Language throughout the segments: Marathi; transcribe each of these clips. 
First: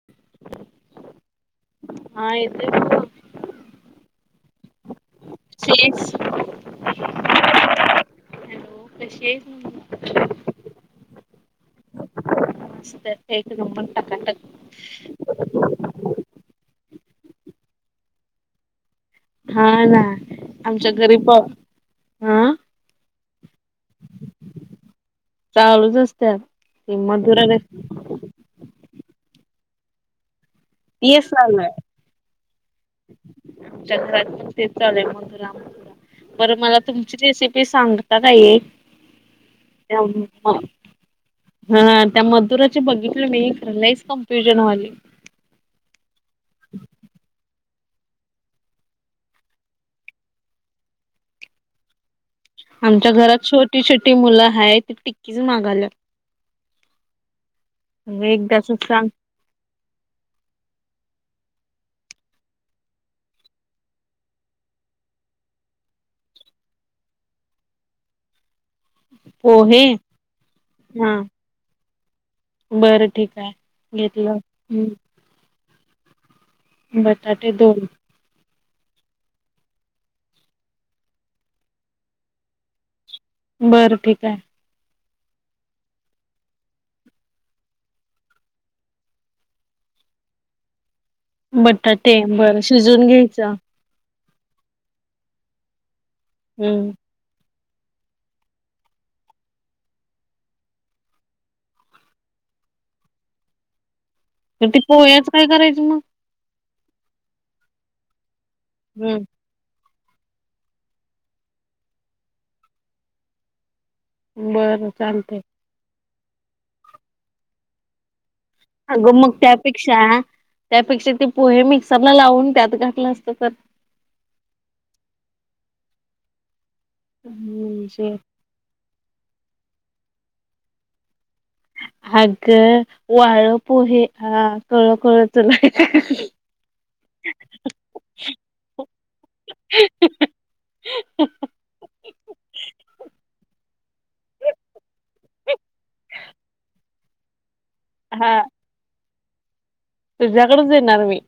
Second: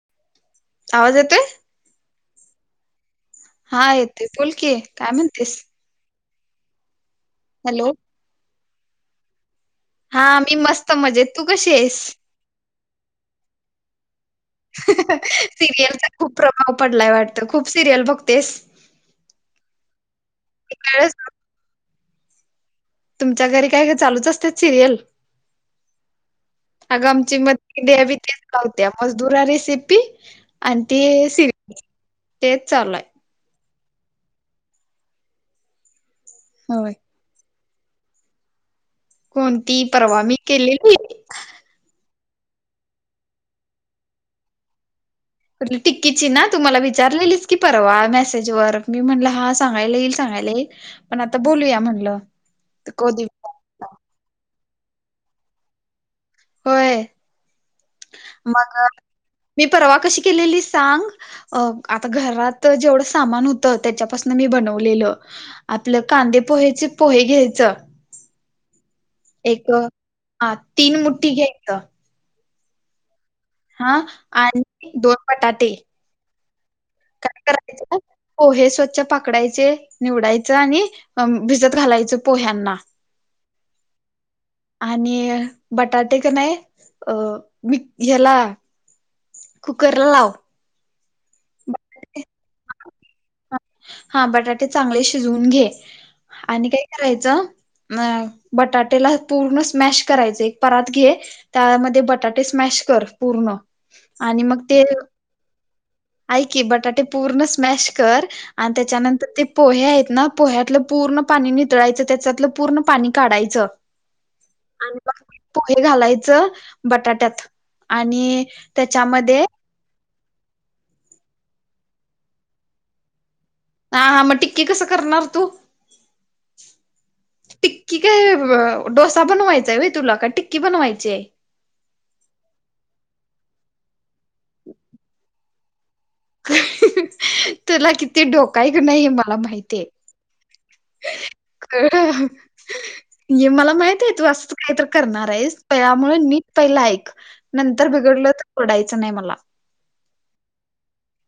[inaudible] आवाज येतोय हा येतोय की ओ हा येतोय बोल की काय म्हणतीस? तीस [inaudible] हॅलो हॅलो कशी आहे म्हंटलं हा मी मस्त मजेत तू कशी आहेस? मस्त एक नंबर टकाटक सिरियलचा खूप प्रभाव पडलाय वाटतं खूप सिरियल बघतेस हा ना आमच्या कळच घरी पॉ आं तुमच्या घरी काय हे चालूच असत्यात सिरियल चालूच असत्यात ते मधुरा रेसि त्या मधुरा रेसिपी आणि तेच ते चालू आहे सिरीयल तेच चालू हाय आमच्या घरात पण तेच चालू आहे मधुरा मधुरा परत मला होय तू रेसिपी सांगता काय एक कोणती, परवा मी केलेली? हं, त्या मधुराचे बघितलं मी, खर लईचं कन्फ्युजन व्हायलं. ति टिक्कीची ना, तुम्हाला विचारलेलीच की परवा मेसेज वर मी म्हणलं हा सांगायला येईल, सांगयला येई, पण आता बोलूया म्हनलं आमच्या घरात छोटी-छोटी मुलं आहेत, ति टिक्कीच मागायल्या होय, एकदाच मग सांग मी परवा कशी केलेली सांग? अं आता घरात जेवढं सामान होतं, त्याच्यापासून मी बनवलेलं. आपलं कांदे पोहेचे, पोहे घ्यायचं- एक, पोहे हा तीन मुट्ठी घ्यायचं बरं ठीक हाय. हां आन, दोन बटाटे काय बटाटे दोन. करायचं पोहे स्वच्छ पाखडायचे, निवडायचं आणि म भिजत घालायचं पोह्यांना बरं ठीक आहे. आणि बटाटे का नाही, अ वी ह्याला कुकरला लाव बटाटे, बरं शिजून घ्यायचं. हां बटाटे चांगले शिजवून घे आणि काय हम्म कराय चं, बटाटेला पूर्ण स्मॅश करायच, एक परात घे त्यामध्ये बटाटे स्मॅश कर, पूर्ण. तर त पोहयाच काय करायच, मग? आईकी बटाटे पूर्ण स्मॅश कर आणि हम्म त्याच्यानंतर ते पोहे आहेत ना, पोह्यातलं पूर्ण पाणी नितळायचं, त्याच्यातलं पूर्ण पाणी काढायचं. बरं, आणि चालतय. [unintelligible] घालायचं बटाट्यात आणि अगं मग त्याच्यामध्ये त्यापेक्षा, त्यापेक्षा ते पोहे मिक्सरला लावून त्यात घातलं असतं तर? हां हां मग टिक्की कसं करणार तु? टिक्की म्हणजे काय? व डोसा बनवायचाय व तुला, का टिक्की बनवायचीय? अगं वाळ पोहे हां, कळ कळ च [unintelligible] हं अं, तुला किती डोक हाय का नाही मला माहितीये. हं ह हं. खहं हं. ये, मला माहित ए तू असंचं काहीतर करणार आहेस, त यामुळे नीट पहिलं ऐक. नंतर बिघडलं, तर ओरडायचं नाही मला. तुझ्याकडच येणार मी.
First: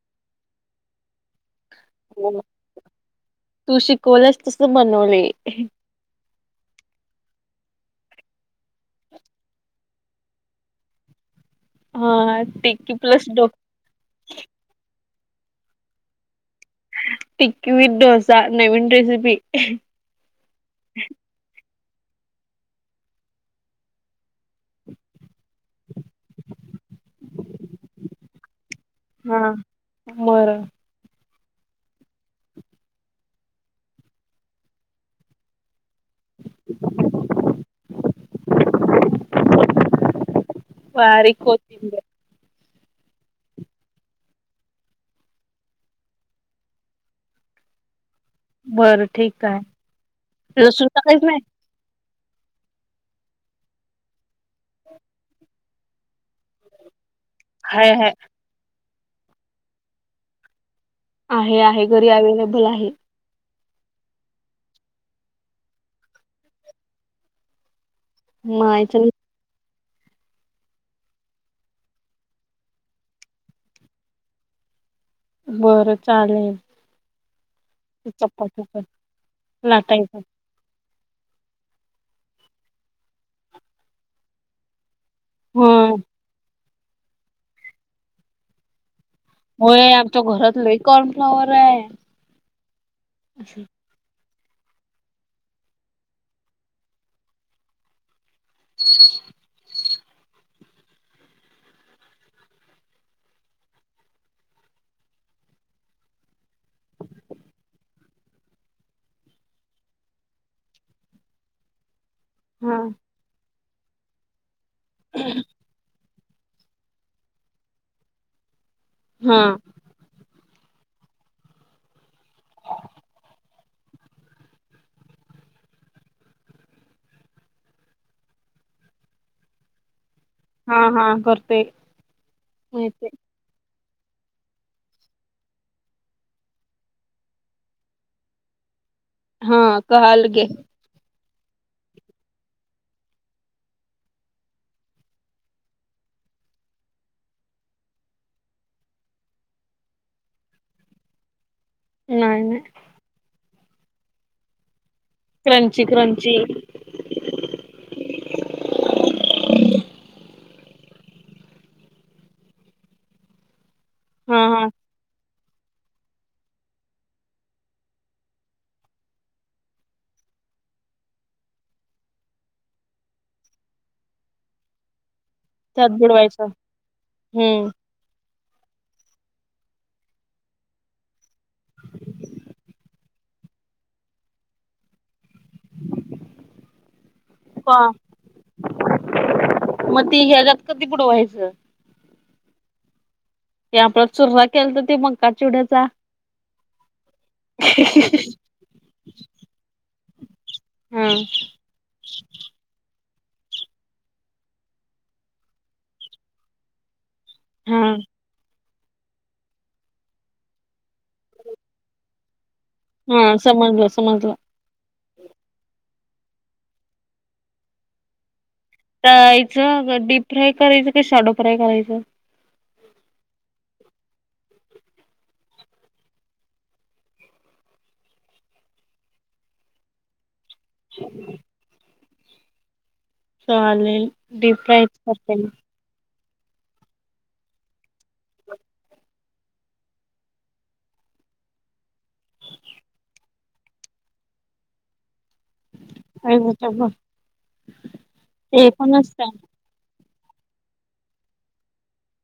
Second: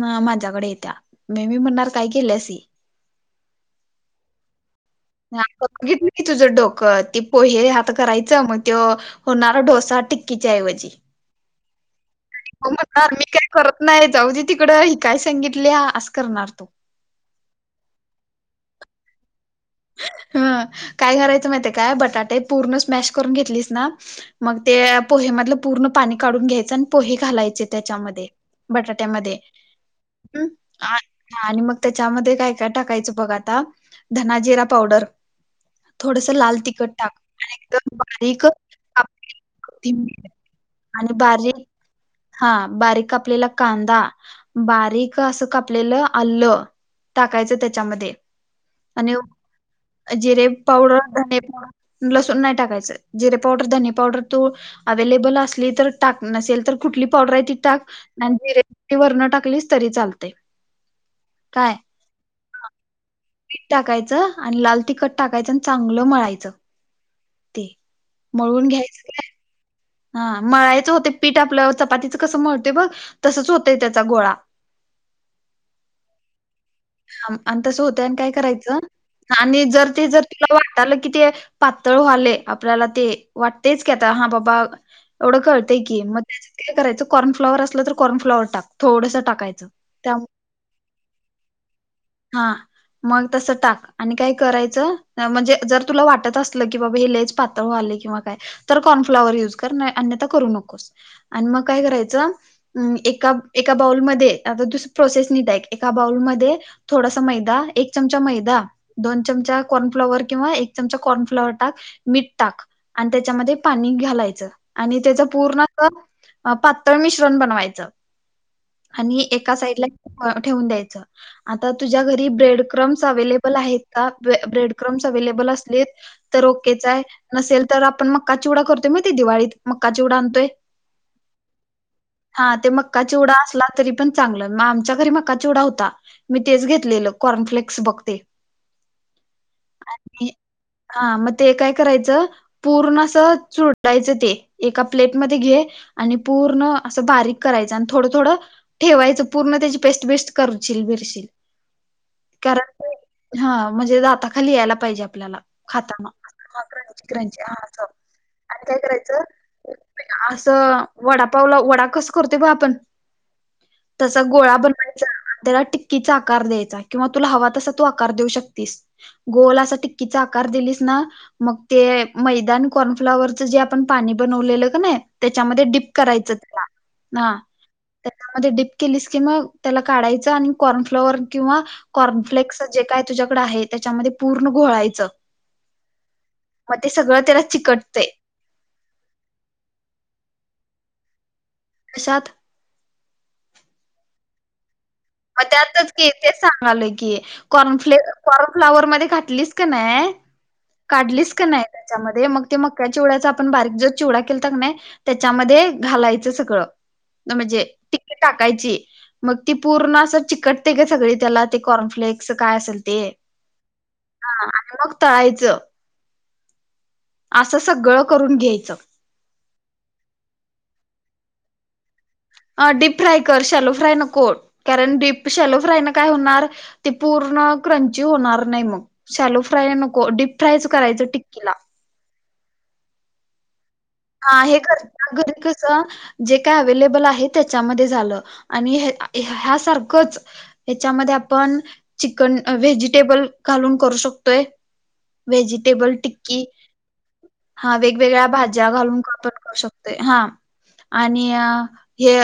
ना माझ्याकडे येत्या, मेह मी म्हणणार काय केल्यास हे? तू शिकवलस तस बनवलेय. आता बघितलं तुझं डोकं, ती पोहे हात करायचं मग त्यो, होणारा डोसा टिक्कीच्या ऐवजी. हा हो टिक्की म्हणणार, मी प्लस काही डो करत नाही, जाऊ दे तिकड, ही काय सांगितल्या असं करणार तू. टिक्की विथ डोसा, नवीन रेसिपी. हं, काय घरायचं माहितीये काय, बटाटे पूर्ण स्मॅश करून घेतलीस ना मग ते पोहेमधल पूर्ण पाणी काढून घ्यायचं अन पोहे घालायचे त्याच्यामध्ये, बटाट ट्या मध्ये हा. बरं [unintelligible] हां आणि मग त्याच्यामध्ये काय-काय टाकायचं बघ आता, धना-जिरा पावडर थोडंसं लांल तिखंट टांक आणि एकदंम बारीक कापलेली कोथिंबीर. बारीक कोथींबीर. हां बारीक‌ कापल्यांला कांदा बारीक असं कापलेलं आल्लं टाकायचं त्यांच्यामध्यें. बरं ठीक हांय. जिरे पावडर धने पावडर लसूणं नाहीं टाकायचं जिरे पावडर धनी पावडर तूं अवेलेबल असली तरी टांक नसेल तरं कुंठली पावडर आहे तिऽ टांक हाय हाय मिरे वरंन टाकलीस तरी चालतेंय आहे आहे घरी अवेलेबल आहे. मीठ टाकायचं आणि लांल तिखटं टाकायचं आणि चांगलं मळायचं ते. मळूंन घ्यायचं मायचं ते हां मळायचं होतं पीठ आपल्यांवर चपातीचं कसं मळतंय बघं तसंच होतंय त्यांचा गोळां. बरं चालेल. हं आणि तसं होतंय आणि कायं चपाती करायचं पण आणि जरं ते लाटायचं जरं आपल्या वाटालं कि ते पातंळ वालेय आपल्यांला ते वाटतेच की आंता हां बाबां एवढं ह कळतय की मं त्यांय करायंच कॉर्न फ्लावर असलं तरं कॉर्न फ्लॉवर टांक थोडंसं टांक होयं आमच्यां घरांत लंय कॉर्नफ्लावर हांय. हां मंग तसं टांक. आणि कायं करायचं म्हणजे जरं तुलां वाटतं असलं की बाबां हे लयंच पातळं वालय किंवा कायं. तरं कॉर्नफ्लाॉवर युंज करं अन्यंथा करूं नकोस. आणि मंग कायं करायचं अं एकां एकां बाउलमध्यें आंता तू प्रोसेस निट अईक एकां एकांऽ बाऊंल मध्यें थोडांसा मैदा एक चमचा मैदा दोन चमचा कॉर्नफ्लॉवर किंवा एक चमचा कॉर्नफ्लॉवर टांक. मीठ टांक हा आणि त्यांच्यामध्ये पाणी घालायचं आणि त्याचं पूर्णऽ पातळं मिश्रण बनवायचं आणि हा एकां सांइडलां ठेवूंन द्यायचंय. आंता तुझ्यां घरी ब्रेड क्रम्स अवे्हेलेबल आहेतं कां ब्रेड क्रम्स अव्हेलेबल असलेत तरं ओकेच आहे नसेल तरं आपणं मंग मकां चीवडा करतोय माहितीय दिवाळीत मंग मकाचीवडा आणतोय हा हा करते हां ते मक्कां माहिती चिवडा असलां तरी पणं चांगलं आमच्यां घरी मकां चिवडा होतंऽ तां मी तेचं घेतलेलं कॉर्नफ्लेक्स बघं ते. हां आणि कळालं की. हां मंग ते कायं करायचं. पूर्ण असं चुरटायचं ते एकां प्लेटमध्यें घे. आणि पूर्ण असं बारीक करायचं आणि थोडं थोडं ठेवायचं पूर्ण त्यांची पेस्ट बेस्ट करशील बिरशील नाहीं नाहीं हां म्हणजे दांता खाली यांयला पाहिजे आपल्याला क्रंची खाताना क्रंची हा क्रंची क्रंची हां असं आणि कायं करायचं असं वडांपावला वडां कसं करतोय बघं आपणं तसां हा गोळां हा बनवायचं त्यांला टिक्कीचा आकांर द्यांयचा किंवा तुंला हवां तसां तूं आकांर देऊं शकशील गोल असां टिक्कीचा आकांर दिलीसं नां मंग ते मैदान कॉर्नफ्लावरच जे आपणं पाणी बनवलेल कां नाहीं त्याच्यामध्ये त्यात डीप करायचं बुडवायचं हां, हां हम्म त्याच्यामध्ये डीप केलीस की मग त्याला काढायचं, आणि कॉर्नफ्लॉवर किंवा कॉर्नफ्लेक्स, जे काय तुझ्याकड आहे, त्याच्यामध्ये पूर्ण घोळायचं. मग ते सगळं त्याला पा, चिकटतंय मग ती ह्याच्यात कधी बूडवायच? कशात? ते आपन चुरमा केलता, ते मग मग त्यातच कि तेच सांगालोय की, कॉर्न फ्ले, कॉर्ण फ्लॉवर मधी घातलीस का नाय, हा काढलीस का नाय त्याच्यामध्ये मग ते मका चिवड्याचा आपण बारीक जो चिवडा केलता कि नाही, त्याच्यामध्ये घालायच सगळ त, म्हणजे हा टिक्की टाकायची, मग ती पूर्ण अस चिकटते गं सगळे त्याला, ते कॉर्नफ्लेक्स काय असेल ते, हा समजलं हा समजलं आणि मग तळायच, आस सगळ करून घ्यायच. तळायच का डीप फ्राय करायच का, शालो फ्राय करायच? अ डीप फ्राय कर, शॅलो फ्राय नको कारण डीप शॅलो फ्राय न काय होणार? ती पूर्ण क्रंची होणार नाही मग, शॅलो फ्राय नको डीप फ्रायच करायच टिक्कीला चालेल. आ, डीप हे फ्रायच घर-घर करते मी कसं जे काय अवेलेबल आहे, त्याच्यामध्ये झाल आणि हय ह्यासारखच याच्यामध्ये आपण, चिकन व्हेजिटेबल घालून करू शकतोय. व्हेजिटेबल टिक्की, व्हेजिटेबल हा वेगवेगळ्या भा ते पण असत शकतय, हां. आणि अ हे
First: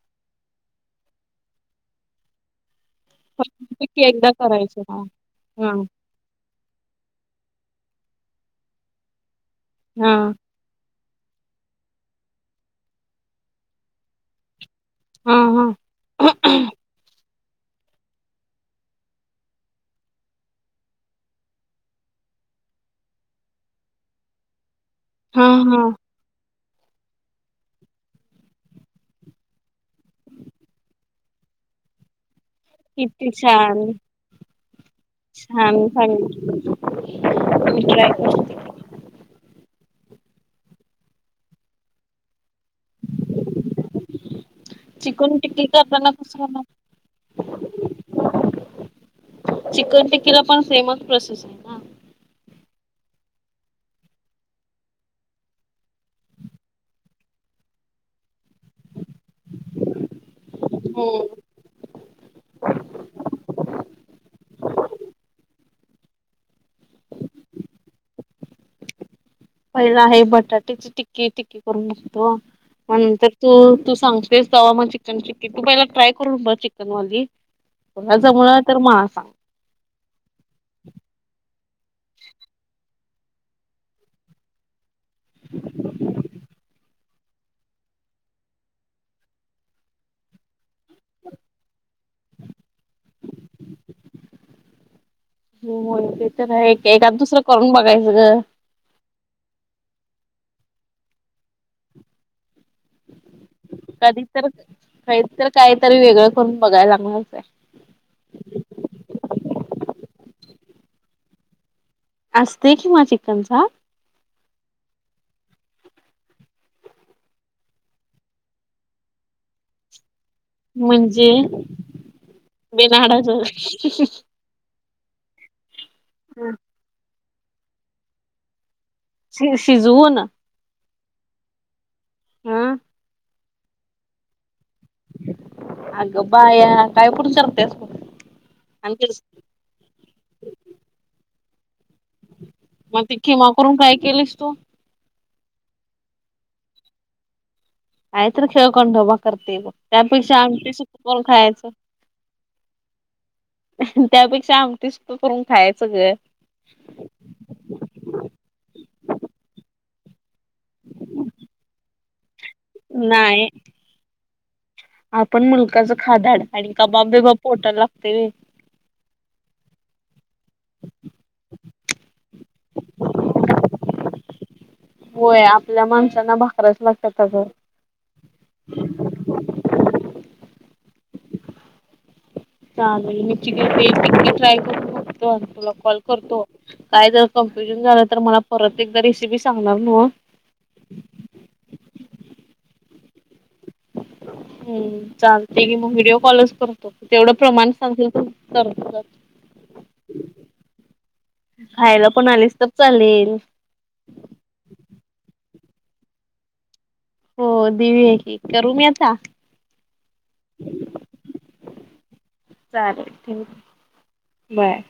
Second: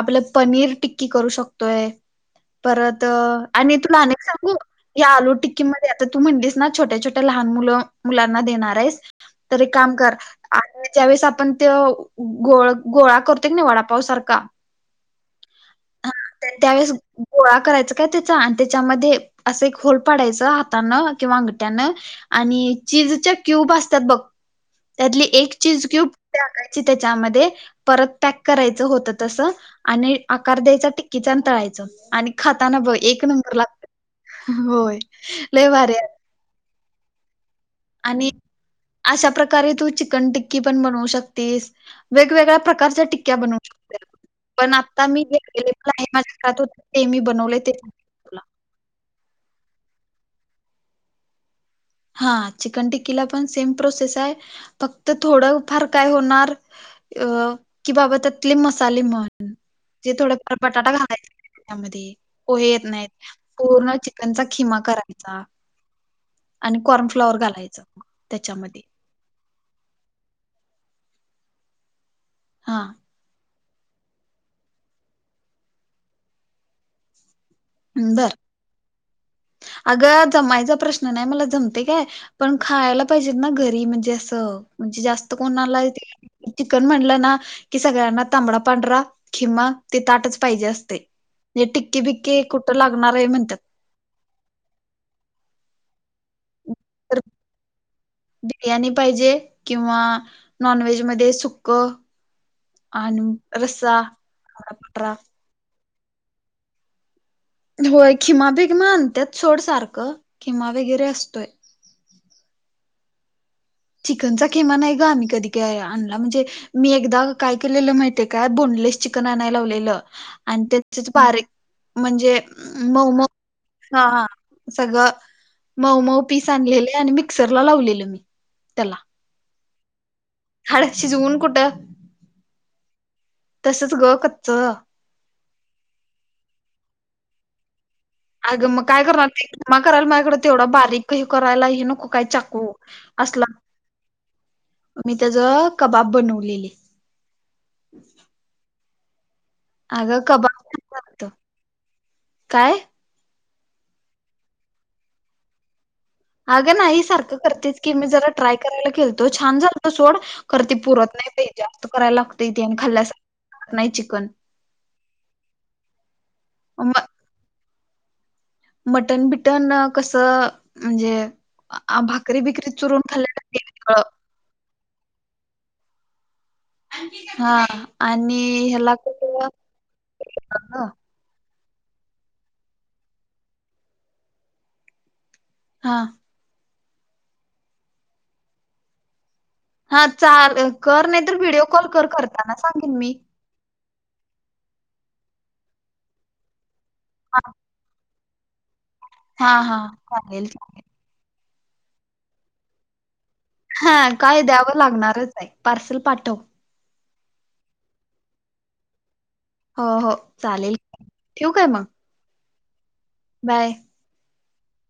आपल पनीर टिक्की करू शकतोय. परत आणि तुला की आणिक एकदा सांगु? करायचं हा या आलू टिक्की हा मध्ये त तू म्हणलीस ना, छोट्या-छोट्या लहान मुल-मुलांना देणार आहेस, त काम हा कर आणि ज्यावेेळेस आपण त्यो, गोळ-गोळा करतो का नाय वडापाव सारखा हम्म् हम्म् [unintelligible] हा त्यावेेळेस गोळा करायचा काय त्याचा आणि त्याच्यामध्ये अस एक होल पाडायच हातान किंवा अंगट्यान आणि चीजच्या क्यूब असतात बघ, त्यातली हा एक चीज हा क्यूब टाकायची त्याच्यामध्ये, परत पॅक करायच होत तस आणि आक् कार द्यायचा टिक्कीचा, आण तळायच आणि खाताना बघ एक किती नंबर छान लागतय [unintelligible] होय, लय छान भारीय [inaudible] आणि करते अशा प्रकारे तू चिकन टिक्की पण बनवू शकतीस, वेगवेगळ्या प्रका कारच्या टिक्या बनवू शकते पण आता मी चिकन टिक्की घेतलेले करताना कसं [unintelligible] [inaudible] होते करणार ते मी बनवले ते सांगितलं तुला. चिकन टिक्कीला पण, सेमच प्रोसेसये? हा चिकन टिक्कीला पण सेम प्रोसेस आहे, फक्त थोड फार काय होणार? अ की बाबा त्यातले मसाले म्हण, जे थोडफार बटाटा हो घालायचे त्यामध्ये पोहे येत नाहीत, पूर्ण चिकनचा खिमा करायचा. आणि कॉर्नफ्लॉवर घालायचं, त्याच्यामध्ये. पहिला आहे बटाट्याची टिक्की, टिक्की करून बघतो हां, म्हणून तर हो, तू सांगतेस दवा म चिकन चिक्की, तू पहिला ट्राय करून बघ चिकन मधी. त्याच्यामुळे तर म असा. आगं! जमायचा प्रश्न नाही, मला जमतय काय पण खायाला पाहिजेत ना घरी, म्हणजे असं म्हणजे जास्त कोणाला ते चिकन म्हणलं ना? कि सगळ्यांना तांबडा, पांढरा, खिमा ते ताटच पाहिजे असतय नी टिक्की, बिक्की कुठं लागणार हाय म्हणत्यात? हो हो ते तर हाय, एकाद तर दुसर करून बघायच ग. बिर्याणी पाहिजे किंवा नॉनव्हेज मध्ये सुक्क आनु कधी तर, काहीतर वेगळ करून बघायला लाागणारच हाय. होय, खिमा बिगमा आणत्यात सोड सारखं. खिमा वगैरे असतोय. असतोय खिमा चिकनचा? चिकनचा खिमा नाही ग, आम्ही कधी काय आणला म्हणजे मी एकदा काय केलेलं माहिती हाय का? बोनलेस चिकन आणायला लावलेलं आणि त्याचेच म्हणजे बारीक म्हणजे मऊ मऊ, बिनहाडाचं हा, हा. सगळं मऊ, मऊ पीस आणलेले आणि मिक्सरला लावलेलं मी त्यालां. शि, शिजवून हाड शिजवून कुठं? हं. तसच ग कच्च. आगं बाया! काय पण करत्यास बघ. आग म काय करणार मी, खिमा करायला माझ्याकडे तेवढा बारीक करायला हे नको. काय चाकू मग ती असला, खिमा करून काय केलीस तू? मी त्याच कबाब बनवलेले. काहीतर खेळखंडोबा करतय बघ. अगं त्यापेक्षा आमटी, सुक्क करून कबाब खायाच. काय त्यापेक्षा आमटी, सुक्क करून खायचं ग. आगं नाही सारखं करतेच की, मी जरा ट्राय करायला केलतो, छान झालतं सोड. खरं ते पुरत नाही बाई, जास्त करायला लाग नायी, आपण मुलखाच खादाड आणि कबाब बिबाप पोटाला लागतय होय. मटन बिटन अ कसं म्हणजे आ भाकरी बिकरी चुरून खाल्ल्या तर ते वेगळं. होय आपल्या माणसांना भाकऱ्याच हा आणि ह्याला कसं? चालेल, मी चिकन ग्रीन टिक्की ट्राय करून बघतो आणि तुला हा कॉल करतो. काय जर, कन्फ्युजन झालं तर मला परत एकदा रेसिपी सांगणार न्हव. हा चाल, कर नाही तर व्हिडिओ कॉल कर करताना सांगेन मी. हम् चालतय की मग व्हिडिओ कॉलच करतो. तेवढं प्रमाण सांगशील तेवढं करतो जातो. हा हा. सांगेल ठीक हाय. खायला पण आलीस तर चालेल. हा. काय द्यावं लागणारच हाय, पार्सल पाठव. हो, देऊ या की करू मी, आता हो हो. चालेल ठेवू काय मंग? चालेल, थँक्यू बाय.